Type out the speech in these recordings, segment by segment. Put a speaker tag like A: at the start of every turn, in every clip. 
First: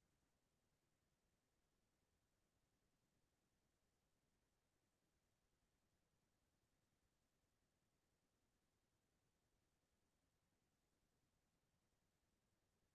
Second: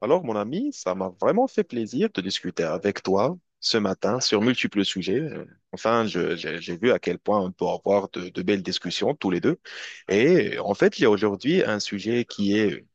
A: Alors, mon ami, ça m'a vraiment fait plaisir de discuter avec toi ce matin sur multiples sujets. Enfin, j'ai vu à quel point on peut avoir de belles discussions tous les deux. Et il y a aujourd'hui un sujet qui est,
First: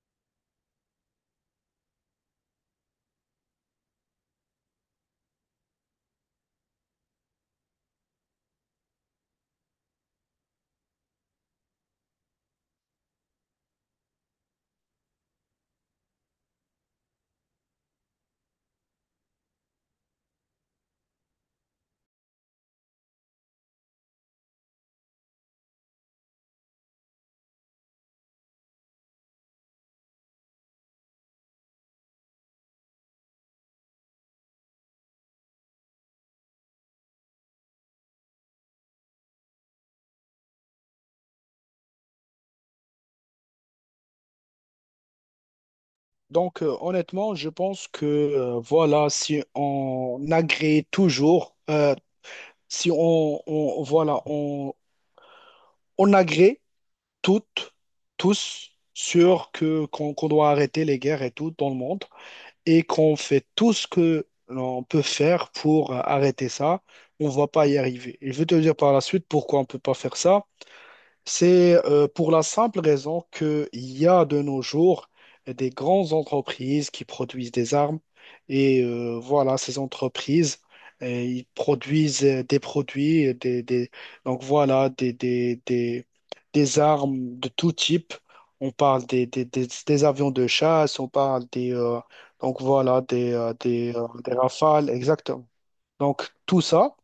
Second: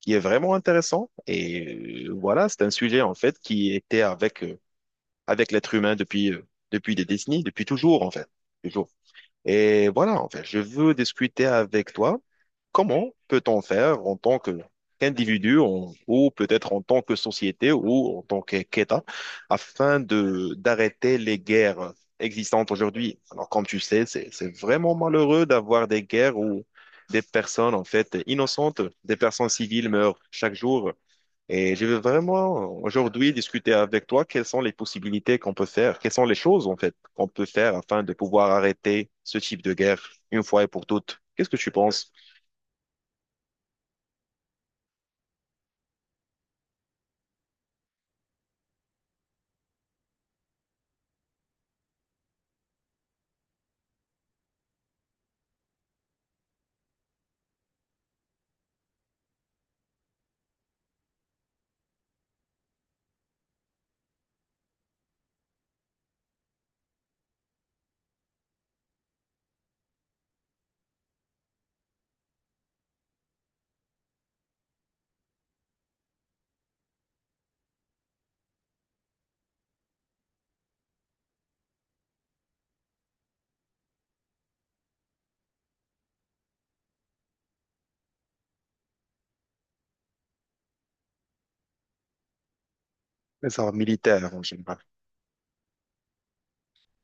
A: qui est vraiment intéressant. Et c'est un sujet en fait qui était avec l'être humain depuis des décennies, depuis toujours en fait, toujours. Et voilà, en fait, je veux discuter avec toi comment peut-on faire en tant que qu'individu en- ou peut-être en tant que société ou en tant que- qu'État afin de d'arrêter les guerres existantes aujourd'hui. Alors, comme tu sais, c'est vraiment malheureux d'avoir des guerres où des personnes en fait innocentes, des personnes civiles meurent chaque jour. Et je veux vraiment aujourd'hui discuter avec toi quelles sont les possibilités qu'on peut faire, quelles sont les choses en fait qu'on peut faire afin de pouvoir arrêter ce type de guerre une fois et pour toutes. Qu'est-ce que tu penses?
B: Honnêtement, je pense que voilà, si on agrée toujours, si voilà, on agrée toutes, tous sur que qu'on qu'on doit arrêter les guerres et tout dans le monde et qu'on fait tout ce que l'on peut faire pour arrêter ça, on ne va pas y arriver. Et je vais te dire par la suite pourquoi on ne peut pas faire ça. C'est pour la simple raison qu'il y a de nos jours des grandes entreprises qui produisent des armes et voilà, ces entreprises, ils produisent des produits, donc voilà, des armes de tout type. On parle des avions de chasse, on parle donc voilà,
A: Les armes militaires
B: des
A: en général.
B: rafales, exactement. Donc tout ça.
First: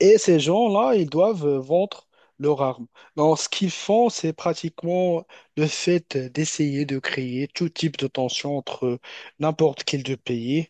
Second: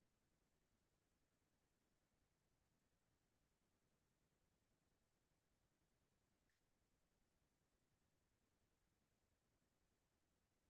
B: Et ces gens-là, ils doivent vendre leurs armes. Donc, ce qu'ils font, c'est pratiquement le fait d'essayer de créer tout type de tension entre n'importe quel deux pays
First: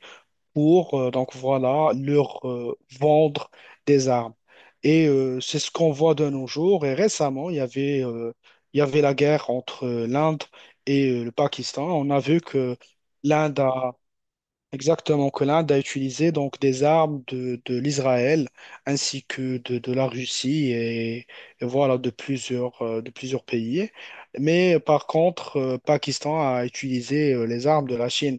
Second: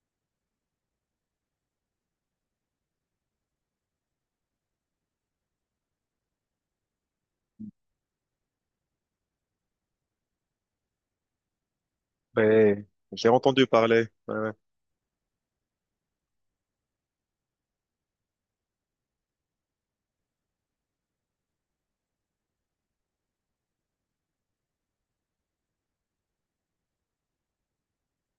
B: pour, donc voilà, leur vendre des armes. Et c'est ce qu'on voit de nos jours. Et récemment, il y avait la guerre entre l'Inde et le Pakistan. On a vu que
A: Ouais, j'ai
B: l'Inde
A: entendu
B: a
A: parler. Ouais, ouais.
B: exactement, que l'Inde a utilisé donc des armes de l'Israël ainsi que de la Russie et voilà de plusieurs pays. Mais par contre, Pakistan a utilisé les armes de la Chine.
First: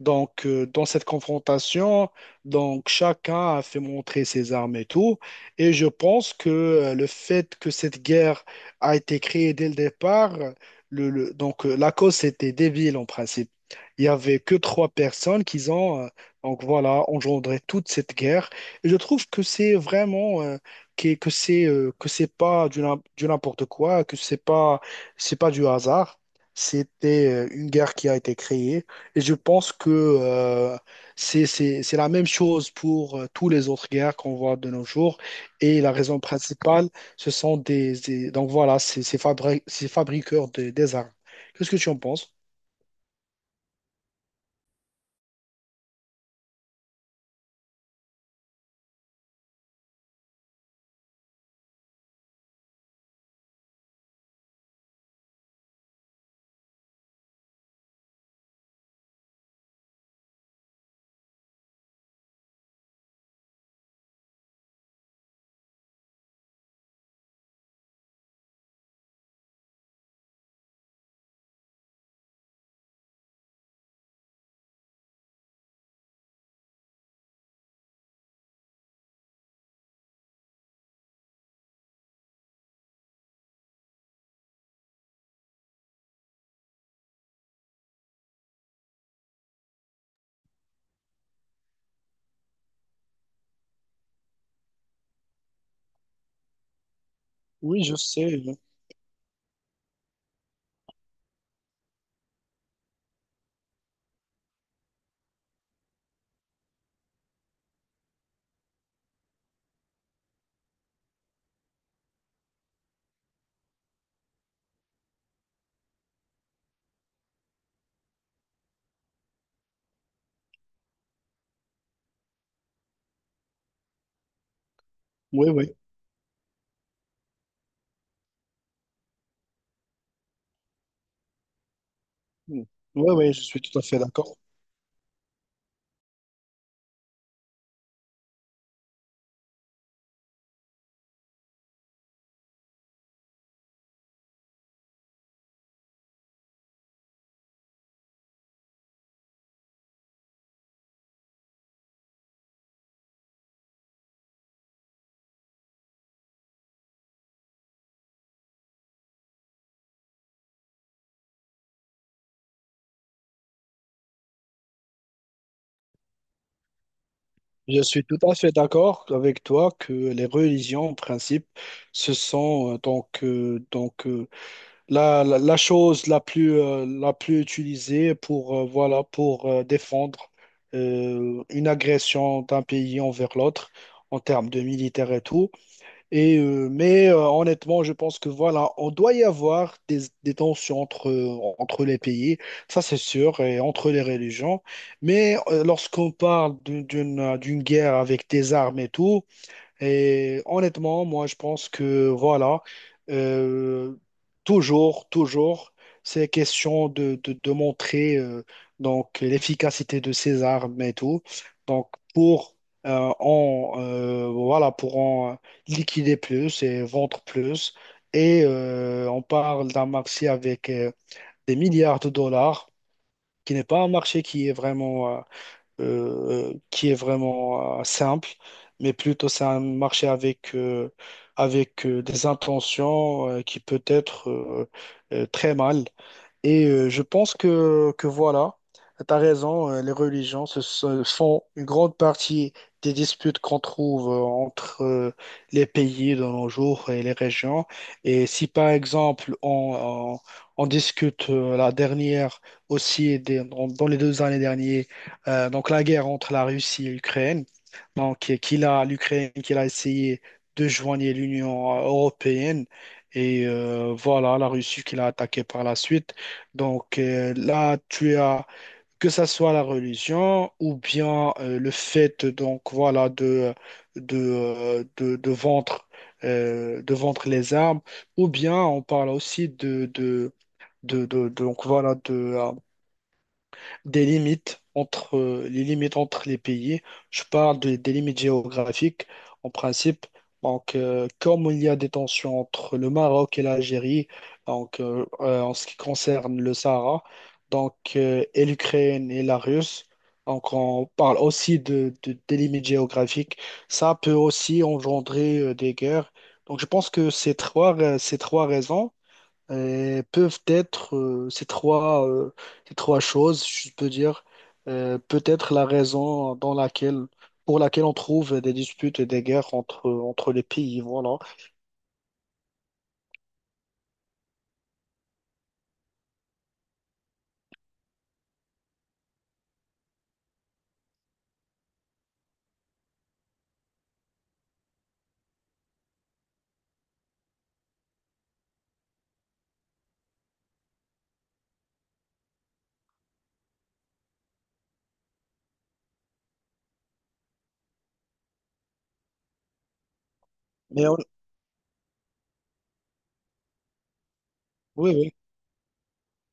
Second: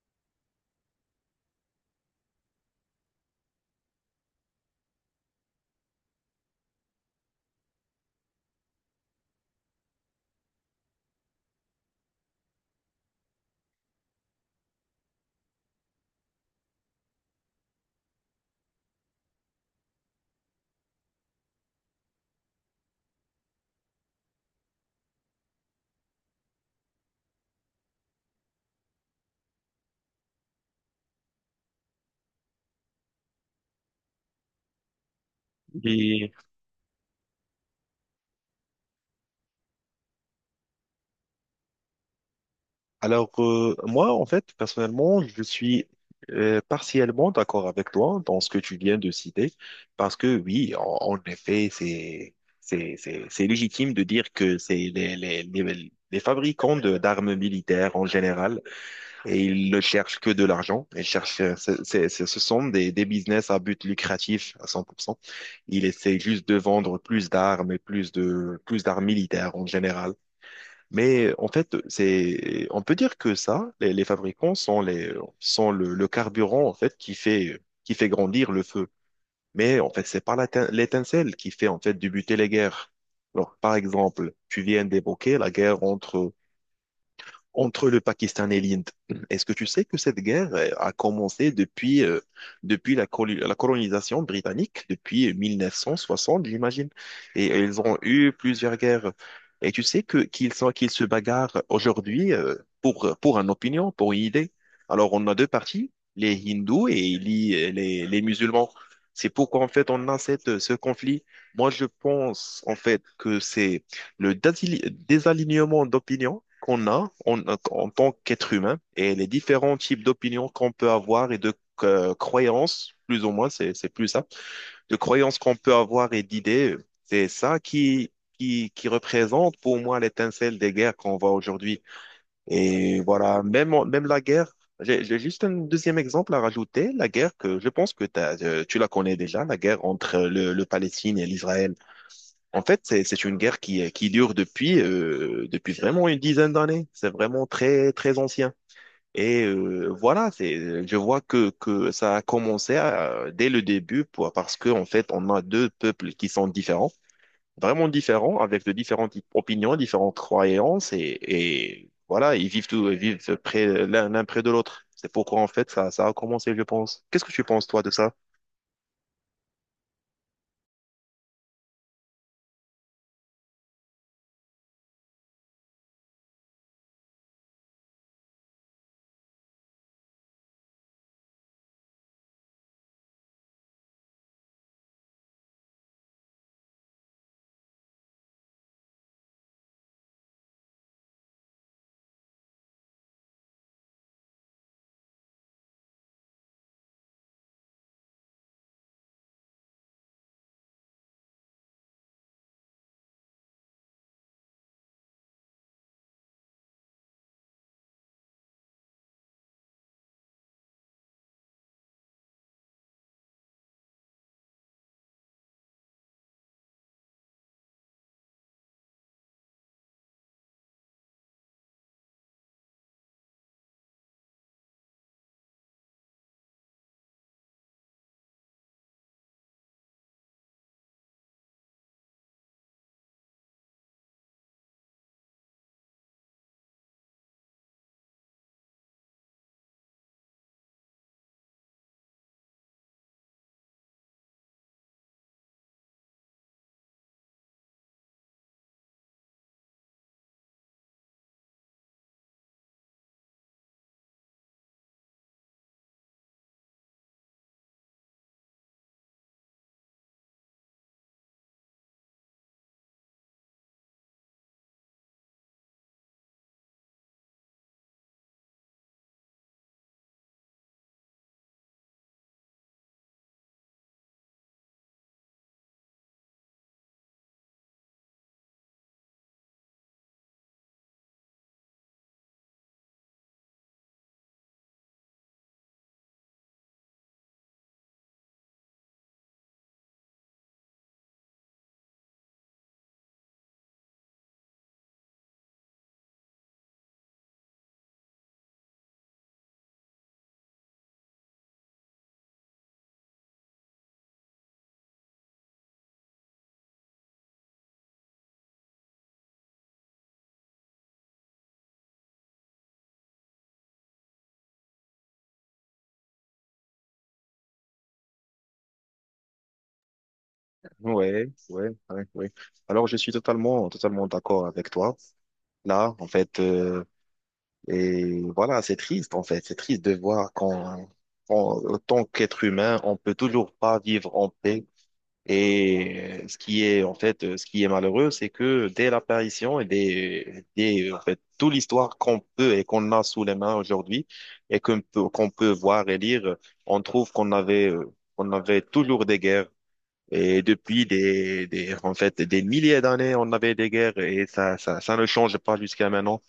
B: Donc, dans cette confrontation, donc chacun a fait montrer ses armes et tout. Et je pense que le fait que cette guerre a été créée dès le départ, donc la cause c'était débile en principe. Il y avait que trois personnes qui ont donc voilà engendré toute cette guerre. Et je trouve que c'est vraiment que c'est que c'est pas du n'importe quoi, que c'est pas. C'est pas du hasard. C'était une guerre qui a été créée et je pense que c'est la même chose pour tous les autres guerres qu'on voit de nos jours. Et la raison
A: Et
B: principale, ce sont donc voilà, ces fabriqueurs des armes. Qu'est-ce que tu en penses?
A: alors, moi, en fait, personnellement, je suis partiellement d'accord avec toi dans ce que tu viens de citer, parce que oui, en effet, c'est légitime de dire que c'est les fabricants de d'armes militaires en général et ils ne cherchent que de l'argent. Ils cherchent, ce sont des business à but lucratif à 100%. Ils essaient juste de vendre plus d'armes et plus d'armes militaires en général. Mais en fait, c'est, on peut dire que ça, les fabricants sont le carburant, en fait, qui fait grandir le feu. Mais en fait, c'est pas l'étincelle qui fait, en fait, débuter les guerres. Alors, par exemple, tu viens d'évoquer la guerre entre le Pakistan et l'Inde. Est-ce que tu sais que cette guerre a commencé depuis la colonisation britannique, depuis 1960, j'imagine, et
B: Oui,
A: ils
B: je
A: ont eu
B: sais.
A: plusieurs guerres. Et tu sais qu'ils se bagarrent aujourd'hui pour une opinion, pour une idée. Alors on a deux parties, les hindous et les musulmans. C'est pourquoi en fait on a ce conflit. Moi je pense en fait que c'est le désalignement d'opinion qu'on a en tant qu'être humain et les différents types d'opinions qu'on peut avoir et de croyances, plus ou moins, c'est plus ça, de croyances
B: Oui,
A: qu'on
B: oui.
A: peut avoir et d'idées, c'est ça qui représente pour moi l'étincelle des guerres qu'on voit aujourd'hui.
B: Oui,
A: Et
B: oui, je
A: voilà,
B: suis tout
A: même,
B: à
A: en-
B: fait
A: même la
B: d'accord.
A: guerre, j'ai juste un deuxième exemple à rajouter, la guerre que je pense que tu la connais déjà, la guerre entre le Palestine et l'Israël. En fait, c'est une guerre qui dure depuis vraiment une dizaine d'années. C'est vraiment très, très ancien. Je vois que ça a commencé dès le début pour, parce que en fait, on a deux peuples qui sont différents, vraiment différents, avec de différentes opinions, différentes croyances. Et voilà, ils vivent près, l'un près de l'autre. C'est pourquoi en fait, ça a commencé, je pense. Qu'est-ce que tu penses,
B: Je
A: toi, de
B: suis
A: ça?
B: tout à fait d'accord avec toi que les religions, en principe, ce sont donc la, la chose la plus utilisée pour, voilà, pour défendre une agression d'un pays envers l'autre en termes de militaire et tout. Et, mais honnêtement, je pense que voilà, on doit y avoir des tensions entre, entre les pays, ça c'est sûr, et entre les religions. Mais lorsqu'on parle d'une guerre avec des armes et tout, et honnêtement, moi, je pense que voilà, euh, toujours, c'est question de montrer donc l'efficacité de ces armes et tout. Donc pour en voilà pour en liquider plus et vendre plus. Et on parle d'un marché avec des milliards de dollars, qui n'est pas un marché qui est vraiment simple, mais plutôt c'est un marché avec, avec des intentions qui peut être très mal. Et je pense que voilà, tu as raison, les religions se font une grande partie des disputes qu'on trouve entre les pays de nos jours et les régions. Et si par exemple on discute la dernière aussi, dans, dans les deux années dernières, donc la guerre entre la Russie et l'Ukraine, donc et qu'il a l'Ukraine qu'il a essayé de joindre l'Union européenne. Et voilà, la Russie qui l'a attaqué par la suite. Donc là, tu as que ça soit la religion ou bien le fait donc voilà de euh, de, de vendre de vendre les armes ou bien on parle aussi donc voilà de des limites entre les limites entre les pays. Je parle des limites géographiques en principe. Donc, comme il y a des tensions entre le Maroc et l'Algérie, donc en ce qui concerne le Sahara, donc et l'Ukraine et la Russie, donc on parle aussi des limites géographiques. Ça peut aussi engendrer des guerres. Donc, je pense que ces trois raisons peuvent être ces trois choses, je peux dire, peut-être la raison dans laquelle, pour laquelle on trouve des disputes et des guerres entre, entre les pays, voilà.
A: Ouais, ouais, ouais, ouais. Alors, je suis totalement, totalement d'accord avec toi là, en fait. Et voilà, c'est triste, en fait. C'est triste de voir tant qu'être humain, on peut toujours pas vivre en paix. Et ce qui est, en fait, ce qui est malheureux, c'est que dès l'apparition et des, en fait, toute l'histoire qu'on peut et qu'on a sous les mains aujourd'hui et qu'on peut voir et lire, on trouve qu'on avait toujours des guerres. Et
B: Mais
A: depuis
B: hon-
A: des milliers d'années, on avait des guerres et ça, ça,
B: oui,
A: ça ne
B: oui.
A: change pas jusqu'à maintenant.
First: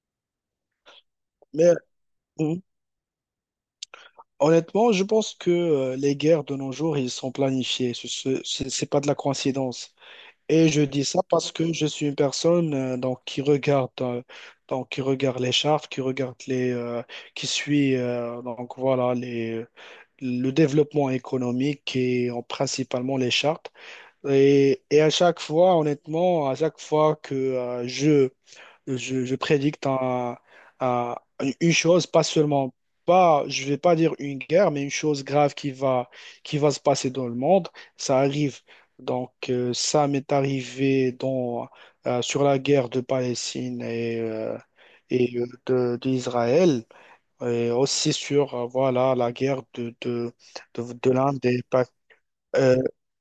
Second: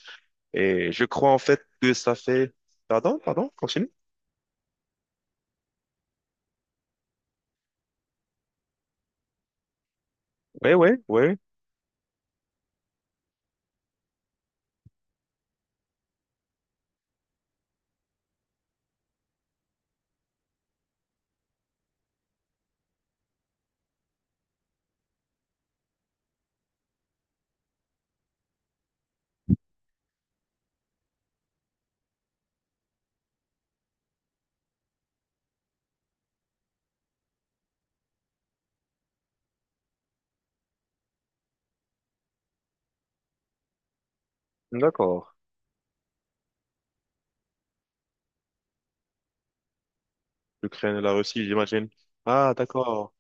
A: Et je crois en fait
B: Mais
A: que ça fait...
B: hum,
A: Pardon, pardon, continue.
B: honnêtement, je pense que les guerres de nos jours, ils sont planifiés. C'est pas de la coïncidence. Et
A: Oui,
B: je
A: oui,
B: dis ça
A: oui,
B: parce que je suis une personne donc, qui regarde les chartes, qui regarde qui suit donc, voilà, le développement économique et principalement les chartes. Et à chaque fois, honnêtement, à chaque fois que je prédicte un- une chose, pas seulement, pas, je vais pas dire une guerre, mais une chose grave qui va se passer dans le monde. Ça arrive. Donc, ça m'est arrivé dans, sur la guerre de Palestine
A: d'accord.
B: et d'Israël, et aussi sur, voilà, la guerre
A: L'Ukraine et
B: de
A: la
B: l'Inde
A: Russie,
B: et pas
A: j'imagine. Ah, d'accord,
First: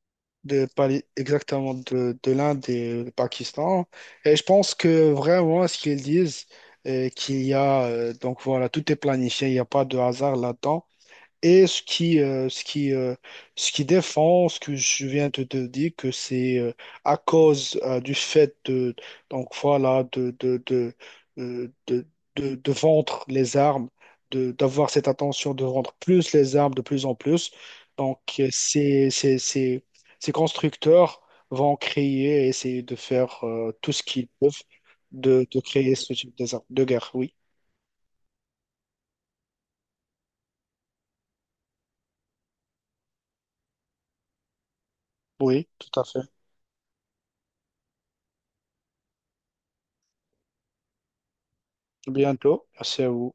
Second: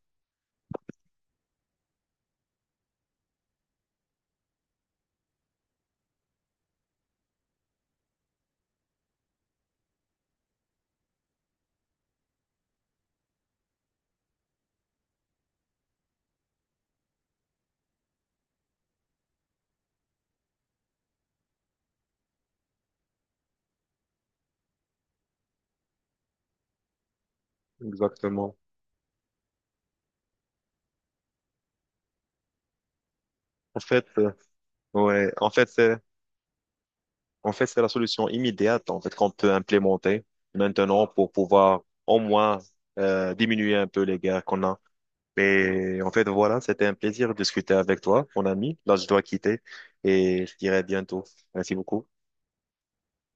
B: exactement de l'Inde et du Pakistan. Et je pense que vraiment, ce qu'ils disent, qu'il y a, donc voilà, tout est planifié, il n'y a pas de hasard là-dedans. Et ce qui défend, ce que je viens de te dire, que c'est à cause du fait de, donc voilà, euh, de, de vendre les armes, de, d'avoir cette attention de vendre plus les armes de plus en plus. Donc,
A: exactement.
B: ces constructeurs vont créer et essayer de faire
A: En
B: tout ce
A: fait,
B: qu'ils
A: euh,
B: peuvent
A: ouais, en
B: de
A: fait,
B: créer
A: c'est,
B: ce type d'armes de guerre. Oui,
A: En fait, c'est la solution immédiate, en fait, qu'on peut implémenter maintenant pour pouvoir au moins diminuer un peu les guerres qu'on a.
B: oui, tout
A: Mais
B: à
A: en
B: fait.
A: fait, voilà, c'était un plaisir de discuter avec toi, mon ami. Là, je dois quitter et je dirai à bientôt. Merci beaucoup.
B: Bientôt. Merci à vous.